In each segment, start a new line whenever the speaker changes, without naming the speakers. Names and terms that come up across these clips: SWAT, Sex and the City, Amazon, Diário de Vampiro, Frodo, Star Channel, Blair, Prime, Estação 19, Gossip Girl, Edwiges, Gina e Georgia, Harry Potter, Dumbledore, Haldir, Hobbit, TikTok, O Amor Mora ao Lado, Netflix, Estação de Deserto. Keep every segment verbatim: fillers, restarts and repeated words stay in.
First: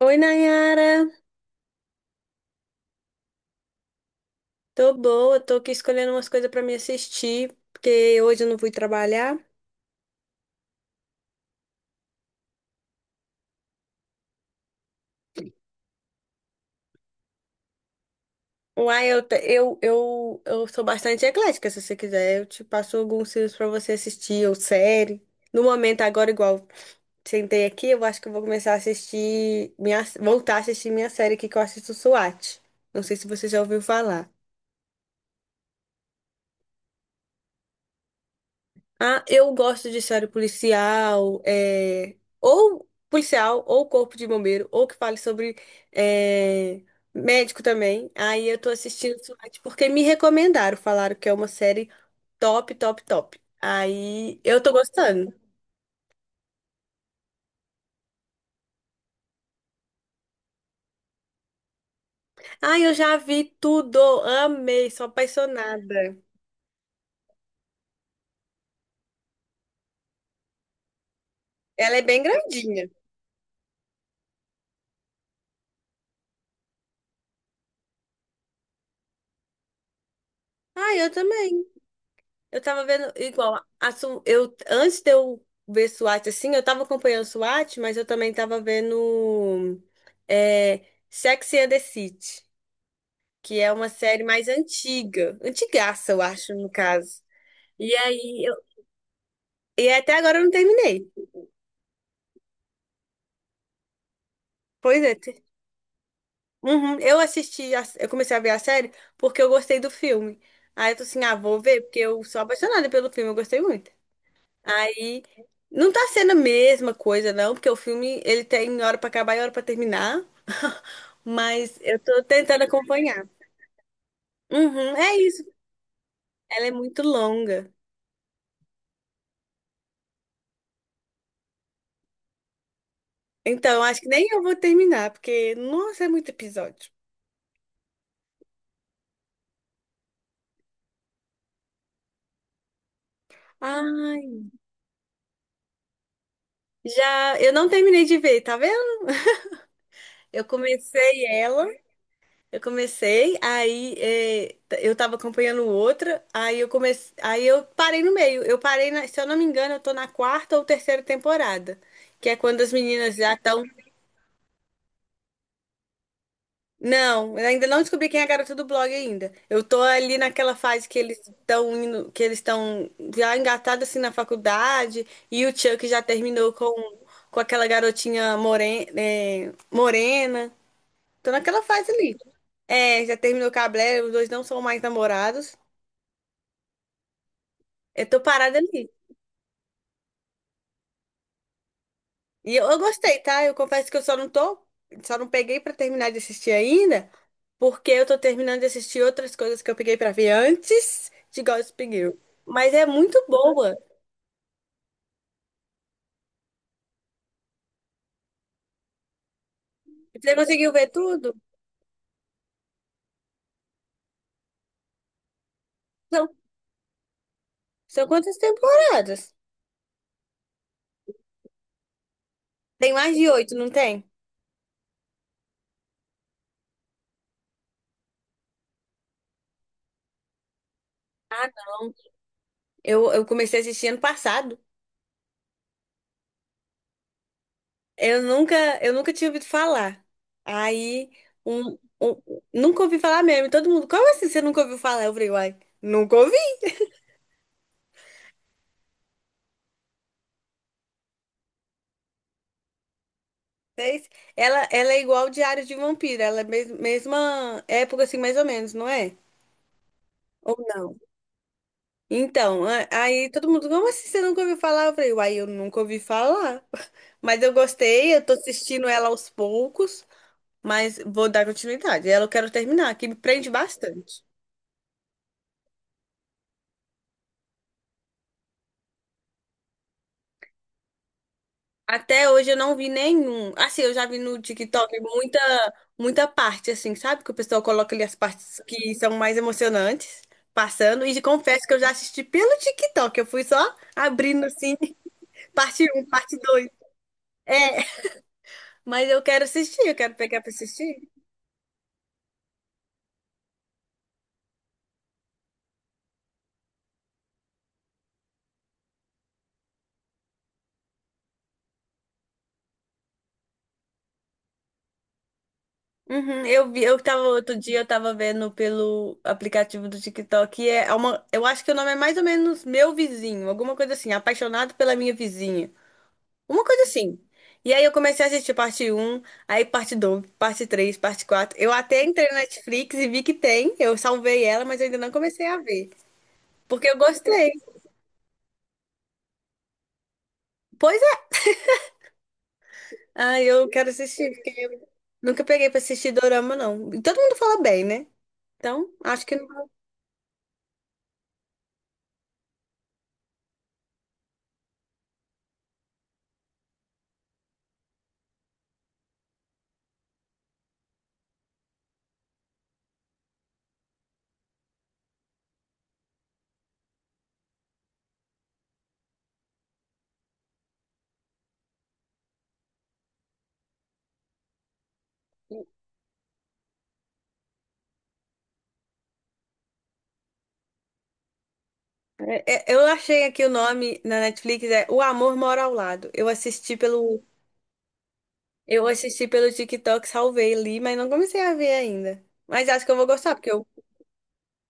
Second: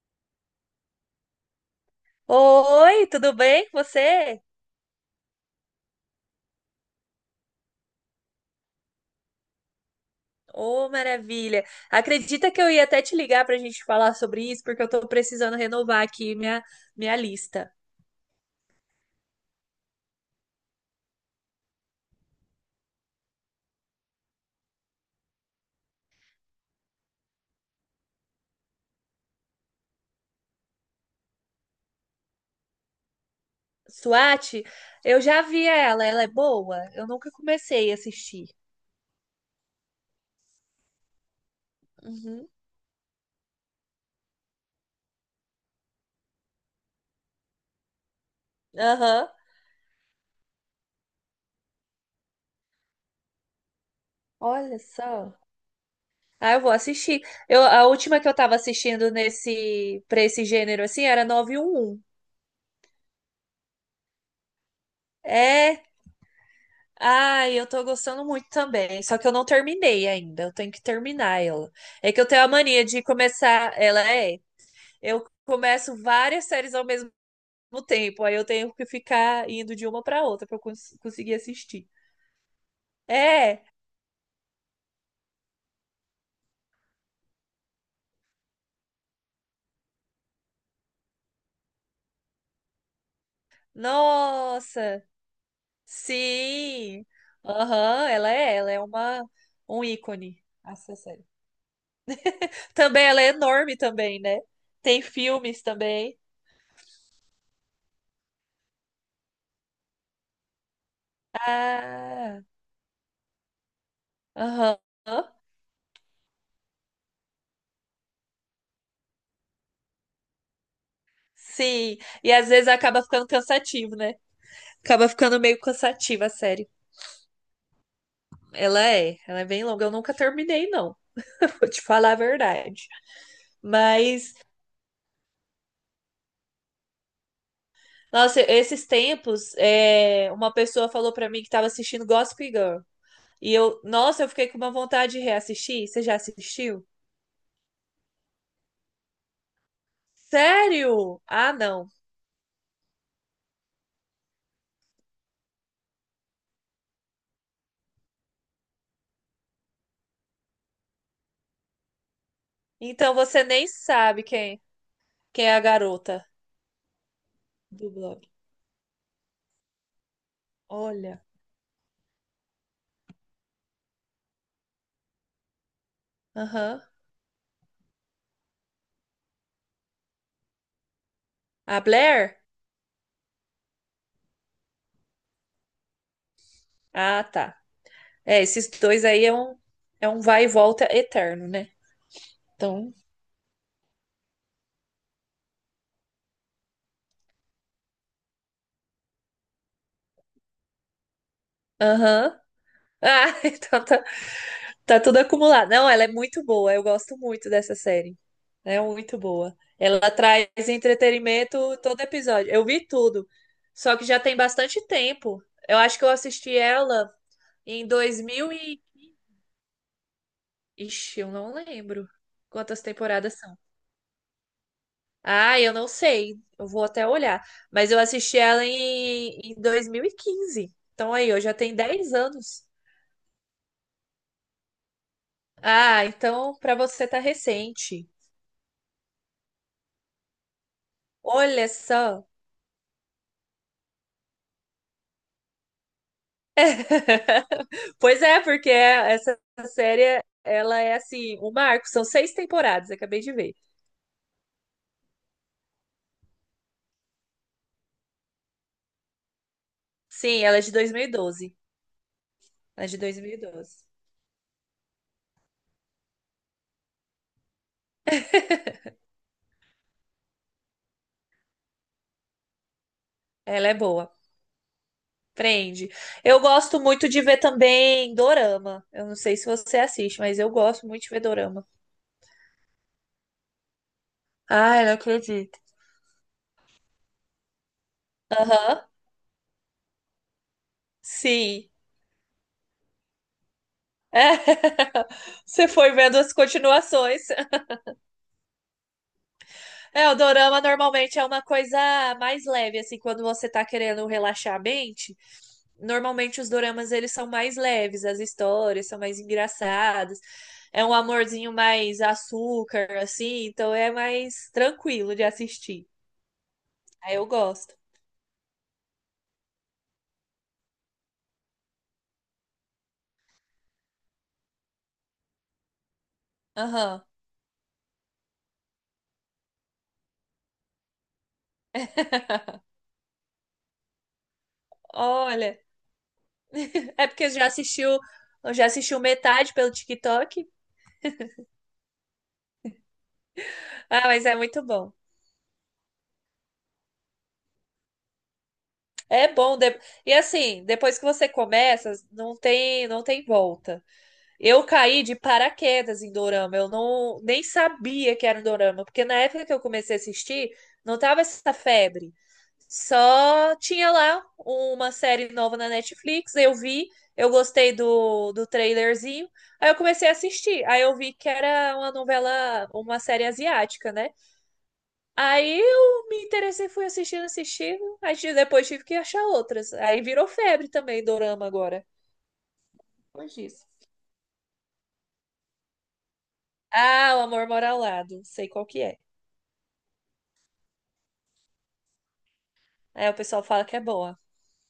Oi, Nayara.
Oi, tudo bem com você?
Tô boa, tô aqui escolhendo umas coisas pra me assistir, porque hoje eu não fui trabalhar.
Ô, maravilha! Acredita que eu ia até te ligar para a gente falar sobre isso, porque eu tô precisando renovar aqui minha, minha lista.
Uai, eu, te- eu, eu, eu sou bastante eclética, se você quiser. Eu te passo alguns filmes pra você assistir, ou série. No momento, agora, igual sentei aqui, eu acho que eu vou começar a assistir, minha, voltar a assistir minha série aqui que eu assisto SWAT. Não sei se você já ouviu falar.
SWAT, eu já vi ela, ela é boa? Eu nunca comecei a assistir.
Ah, eu gosto de série policial, é,
Uhum.
ou policial, ou corpo de bombeiro, ou que fale sobre é, médico também. Aí eu tô assistindo
Aham.
SWAT porque me recomendaram, falaram que é uma série top, top, top. Aí eu tô
Olha só.
gostando.
Ah, eu vou assistir. Eu, a última que eu tava assistindo nesse, para esse gênero assim era nove um um.
Ah, eu já vi tudo, amei, sou
É,
apaixonada.
ah, eu tô gostando muito também, só que eu não terminei ainda, eu tenho que terminar ela.
Ela é
É que
bem
eu tenho a mania
grandinha.
de começar, ela é, eu começo várias séries ao mesmo tempo, aí eu tenho que ficar indo de uma pra outra pra eu
Ah,
cons-
eu
conseguir
também.
assistir.
Eu tava vendo,
É,
igual, a Su- eu, antes de eu ver SWAT, assim, eu tava acompanhando SWAT, mas eu também tava vendo é, Sex and the City, que é uma série mais
nossa,
antiga, antigaça, eu acho, no
sim.
caso. E
Aham, ela
aí, eu,
é, ela é uma um
e até agora
ícone
eu não
essa
terminei.
série. Também ela é enorme também, né? Tem
Pois é. te-
filmes também.
Uhum, eu assisti, a- eu comecei a ver a série porque eu gostei do filme. Aí eu tô assim, ah, vou ver, porque eu sou
Ah,
apaixonada pelo filme, eu gostei muito.
aham.
Aí não tá sendo a mesma coisa, não, porque o filme ele tem hora pra acabar e hora pra terminar. Mas
Sim,
eu tô
e às
tentando
vezes acaba
acompanhar.
ficando cansativo, né?
Uhum,
Acaba
é
ficando
isso.
meio cansativa a série.
Ela é muito longa.
Ela é, ela é bem longa. Eu nunca terminei, não. Vou te falar a verdade.
Então, acho que nem
Mas,
eu vou terminar, porque, nossa, é muito episódio.
nossa, esses tempos, é, uma pessoa falou pra mim que tava assistindo Gossip Girl. E eu, nossa, eu
Ai,
fiquei com uma vontade de reassistir. Você já assistiu?
já eu não terminei de ver, tá vendo? Eu
Sério?
comecei
Ah,
ela.
não.
Eu comecei, aí eh, t- eu tava acompanhando outra, aí eu comecei, aí eu parei no meio. Eu parei na, se eu não me engano, eu tô na quarta ou terceira temporada, que é quando as
Então
meninas já
você
estão.
nem sabe quem, quem é a garota
Não, eu ainda não
do
descobri quem
blog.
é a garota do blog ainda. Eu tô ali naquela fase que eles
Olha.
estão indo, que eles estão já engatados assim na faculdade, e o Chuck já terminou com,
Aham.
com aquela garotinha morena, morena. Tô naquela
A
fase ali.
Blair?
É, já terminou com a Blair, os dois não são mais namorados.
Ah, tá.
Eu tô
É,
parada
esses
ali.
dois aí é um, é um vai e volta eterno, né?
E eu, eu
Então,
gostei, tá? Eu confesso que eu só não tô, só não peguei pra terminar de assistir ainda, porque eu tô terminando de assistir outras coisas que eu peguei pra ver antes de Gossip Girl.
aham.
Mas é muito
Ah,
boa.
então tá, tá tudo acumulado. Não, ela é muito boa, eu gosto muito dessa série. É muito boa. Ela
Você
traz
conseguiu ver tudo?
entretenimento todo episódio. Eu vi tudo. Só que já tem bastante tempo. Eu acho que eu
São,
assisti ela em
são
dois
quantas
mil e...
temporadas?
Ixi, eu não lembro quantas
Tem mais de
temporadas
oito,
são.
não tem?
Ah, eu não sei. Eu vou até olhar. Mas eu assisti ela em, em dois mil e quinze. Então aí, eu
Ah,
já tenho
não.
dez anos.
Eu, eu comecei a assistir ano passado.
Ah, então pra você tá recente.
Eu nunca, eu nunca tinha ouvido falar. Aí,
Olha
um, um-
só.
nunca ouvi falar mesmo. E todo mundo, como assim você nunca ouviu falar? Eu falei, uai, nunca ouvi.
Pois é, porque essa série, ela é assim, um marco. São seis temporadas, acabei de ver.
Seis. Ela, ela é igual o Diário de Vampiro, ela é mes- mesma época, assim, mais ou menos, não é?
Sim,
Ou
ela é de
não?
dois mil e doze.
Então,
Ela
a-
é de dois
aí
mil e
todo mundo,
doze.
como assim você nunca ouviu falar? Eu falei, uai, eu nunca ouvi falar. Mas eu gostei, eu tô assistindo ela aos poucos, mas vou dar continuidade. Ela eu quero terminar, que me prende
Ela é boa.
bastante.
Prende. Eu gosto muito de ver também dorama. Eu não sei se você assiste, mas eu gosto muito de ver dorama.
Até hoje eu não vi nenhum. Assim, eu já vi no
Ai, não
TikTok muita,
acredito.
muita parte, assim, sabe? Que o pessoal coloca ali as partes
Aham,
que são mais emocionantes, passando. E confesso
sim.
que eu já assisti pelo TikTok. Eu fui só
É.
abrindo, assim,
Você
parte
foi
um,
vendo as
parte dois.
continuações.
É, mas eu quero assistir, eu
É,
quero
o
pegar pra
dorama
assistir.
normalmente é uma coisa mais leve, assim, quando você tá querendo relaxar a mente. Normalmente os doramas eles são mais leves, as histórias são mais engraçadas. É um amorzinho mais açúcar, assim, então é mais tranquilo de assistir.
Uhum, eu vi, eu
Aí
tava
eu
outro
gosto.
dia, eu tava vendo pelo aplicativo do TikTok. E é uma, eu acho que o nome é mais ou menos Meu Vizinho, alguma coisa assim, Apaixonado pela Minha Vizinha. Uma coisa
Aham.
assim. E aí eu comecei a assistir parte um, aí parte dois, parte três, parte quatro. Eu até entrei na Netflix e vi que tem. Eu salvei ela, mas eu ainda não comecei a
Olha,
ver. Porque eu
é porque já
gostei.
assistiu, já assistiu metade pelo TikTok?
Pois é. Ah, eu quero
Ah, mas
assistir,
é
porque
muito
eu
bom.
nunca peguei pra assistir dorama, não. E todo mundo fala bem, né? Então, acho
É
que
bom.
não.
de- E assim, depois que você começa, não tem, não tem volta. Eu caí de paraquedas em dorama. Eu não nem sabia que era um dorama, porque na época que eu comecei a assistir, não tava essa febre. Só tinha lá uma série nova na Netflix, eu vi, eu gostei do, do trailerzinho, aí eu comecei a assistir. Aí eu vi que era uma novela, uma série asiática, né? Aí eu me interessei, fui assistindo, assistindo. Aí ti- depois tive que achar outras. Aí virou febre também, dorama agora.
é- é- Eu achei
Depois
aqui o
disso.
nome na Netflix, é O Amor Mora ao Lado. Eu assisti
Ah, O
pelo.
Amor Mora ao Lado. Sei qual que
Eu
é.
assisti pelo TikTok, salvei ali, mas não comecei a ver ainda. Mas acho que eu vou
Aí o
gostar,
pessoal
porque
fala
eu
que é boa.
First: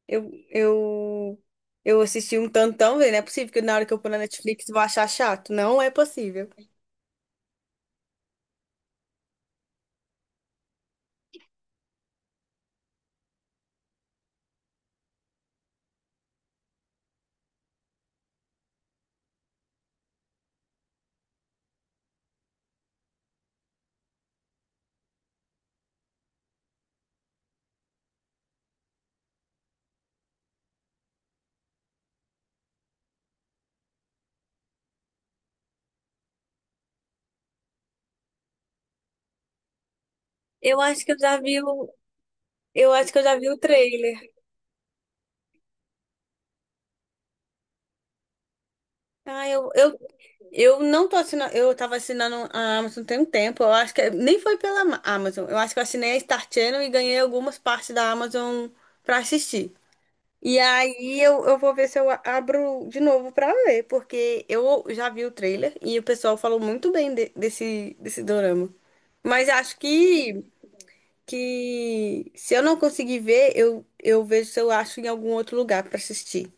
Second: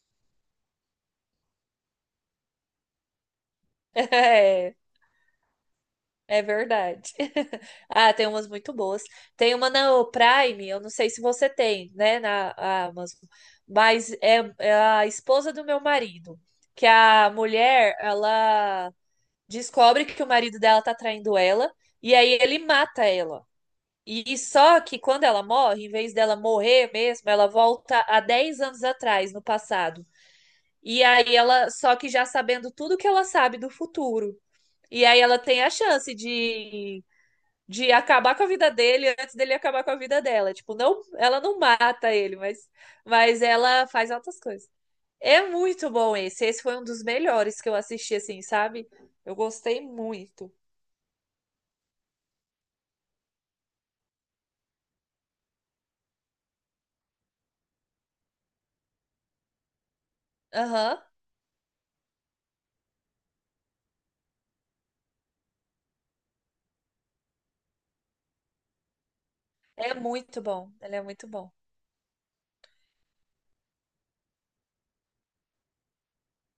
Eu, eu, eu assisti um tantão, velho. Não é possível que na hora que eu pôr na Netflix eu
É,
vou achar chato. Não é
é
possível.
verdade. Ah, tem umas muito boas. Tem uma na Prime, eu não sei se você tem, né, na Amazon. Mas é, é a esposa do meu marido. Que a mulher, ela descobre que o marido dela tá traindo ela. E aí ele mata ela. E só que quando ela morre, em vez dela morrer mesmo, ela volta a dez anos atrás, no passado. E aí ela, só que já sabendo tudo que ela sabe do futuro. E aí ela tem a chance de, de acabar com a vida dele antes dele acabar com a vida dela. Tipo,
Eu
não,
acho que eu já
ela não
vi o,
mata ele, mas,
eu acho que eu já
mas
vi o
ela faz
trailer.
outras coisas. É muito bom esse. Esse foi um dos melhores que eu assisti, assim, sabe? Eu
Ah, eu,
gostei
eu,
muito.
eu não tô assinando. Eu tava assinando a Amazon tem um tempo. Eu acho que é, nem foi pela Ma- Amazon. Eu acho que eu assinei a Star Channel e ganhei algumas partes da Amazon pra assistir. E
Aham.
aí eu, eu vou ver se eu a- abro de novo pra ver, porque eu já vi o trailer e o pessoal falou muito bem de- desse, desse dorama. Mas acho
É muito
que,
bom. Ele é muito bom.
que se eu não conseguir ver, eu, eu vejo se eu acho em algum outro lugar pra assistir.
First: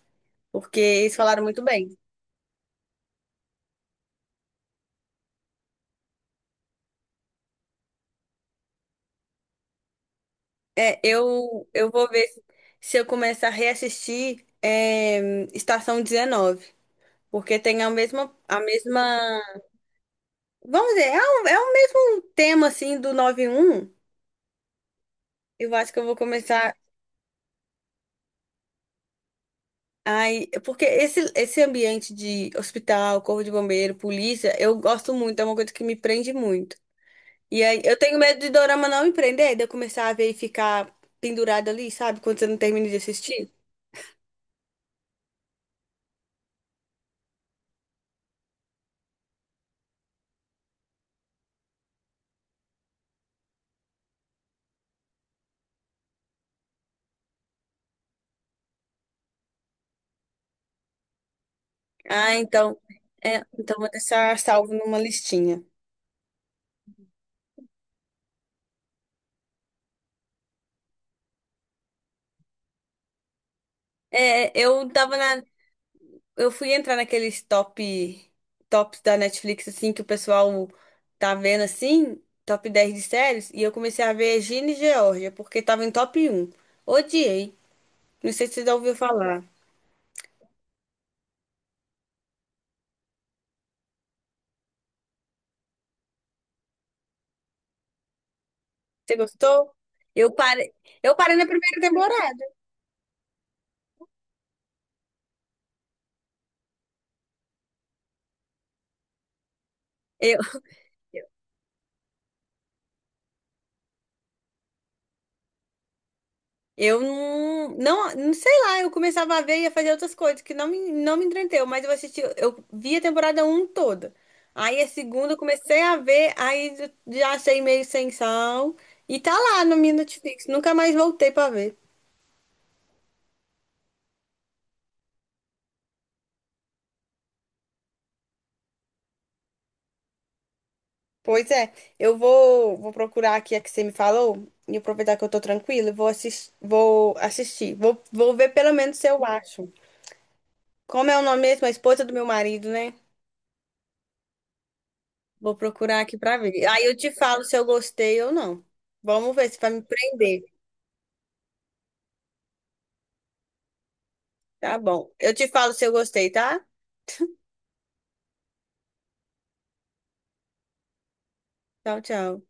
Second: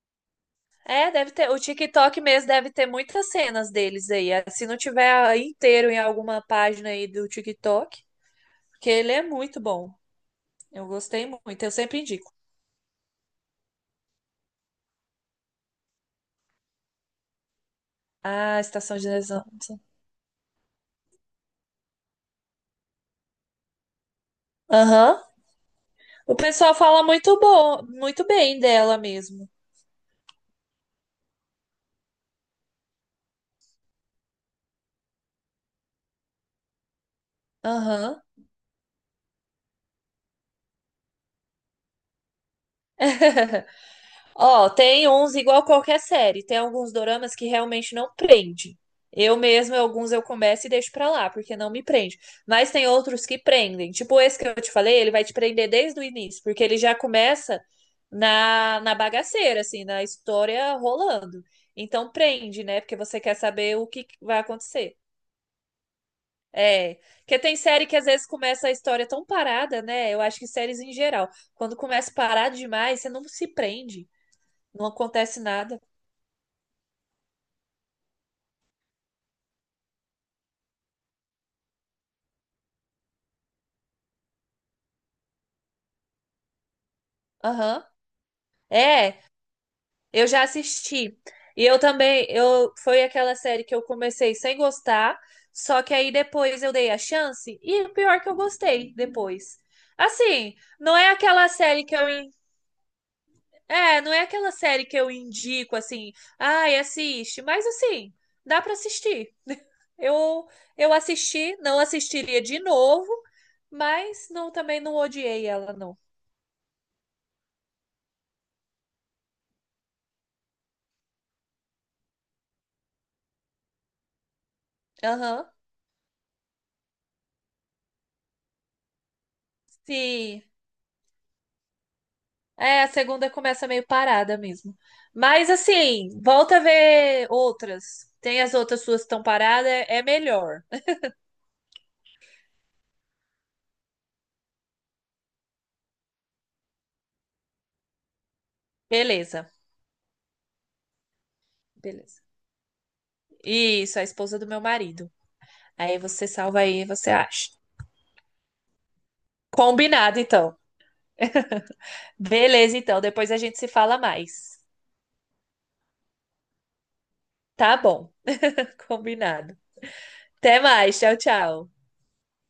Porque
É,
eles
deve
falaram
ter. O
muito bem.
TikTok mesmo deve ter muitas cenas deles aí. Ah, se não tiver ah, inteiro em alguma página aí do TikTok, porque ele é muito bom. Eu
É,
gostei muito,
eu,
eu
eu
sempre
vou ver
indico.
se se eu começar a reassistir é, Estação dezenove. Porque tem a mesma,
Ah,
a
Estação de
mesma.
Deserto.
Vamos dizer, é o, é o mesmo tema assim do nove um.
Aham.
Eu acho que eu vou
O pessoal
começar.
fala muito bom, muito bem dela mesmo.
Ai, porque esse, esse ambiente de hospital, corpo de bombeiro, polícia, eu gosto muito, é uma coisa que me prende muito. E aí, eu tenho
Aham.
medo de dorama não me prender, de eu começar a ver e ficar pendurada ali, sabe? Quando você não termina de assistir.
Ó, tem uns igual qualquer série. Tem alguns doramas que realmente não prende. Eu mesma, alguns eu começo e deixo pra lá, porque não me prende. Mas tem outros que prendem. Tipo esse que eu te falei, ele vai te prender desde o início, porque ele já começa na, na bagaceira, assim, na história rolando. Então
Ah,
prende,
então.
né? Porque você quer
É, então
saber o
vou
que
deixar
vai
salvo
acontecer.
numa listinha.
É, porque tem série que às vezes começa a história tão parada, né? Eu acho que séries em geral, quando começa parado demais, você não se prende,
É,
não
eu tava
acontece
na,
nada.
eu fui entrar naqueles top tops da Netflix assim que o pessoal tá vendo assim, top dez de séries, e eu comecei a ver Gina e Georgia porque tava em top um. Odiei.
Aham.
Não sei se você já ouviu
É,
falar.
eu já assisti. E eu também, eu foi aquela série que eu comecei sem gostar, só que aí depois eu dei a chance e o pior que eu gostei
Você
depois.
gostou? Eu
Assim,
parei,
não é
eu parei na
aquela
primeira
série que eu, in-
temporada.
é, não é aquela série que eu indico assim, ai, assiste, mas assim, dá pra assistir.
Eu
Eu eu assisti, não assistiria de novo, mas não também não odiei ela não.
Eu não, não, não sei lá, eu começava a ver e ia fazer outras coisas que não me, não me entreteu, mas eu assisti, eu vi a temporada um toda. Aí a segunda eu
Aham.
comecei a ver, aí eu já achei meio sem sal e tá lá no meu
Sim.
Netflix, nunca mais voltei pra ver.
É, a segunda começa meio parada mesmo. Mas assim, volta a ver outras. Tem as outras suas que estão paradas, é é melhor.
Pois é, eu vou, vou procurar aqui a que você me falou e aproveitar que eu tô tranquila, e vou assistir, vou assistir, vou, vou ver pelo menos se eu
Beleza,
acho. Como é o nome mesmo? A esposa do
beleza.
meu marido, né?
Isso, a esposa do meu marido.
Vou
Aí
procurar aqui
você
pra
salva
ver.
aí,
Aí eu
você
te falo
acha.
se eu gostei ou não. Vamos ver se vai me
Combinado,
prender.
então. Beleza, então. Depois a gente se fala mais.
Tá bom. Eu te falo se eu gostei, tá?
Tá bom. Combinado. Até mais. Tchau, tchau.
Tchau, tchau.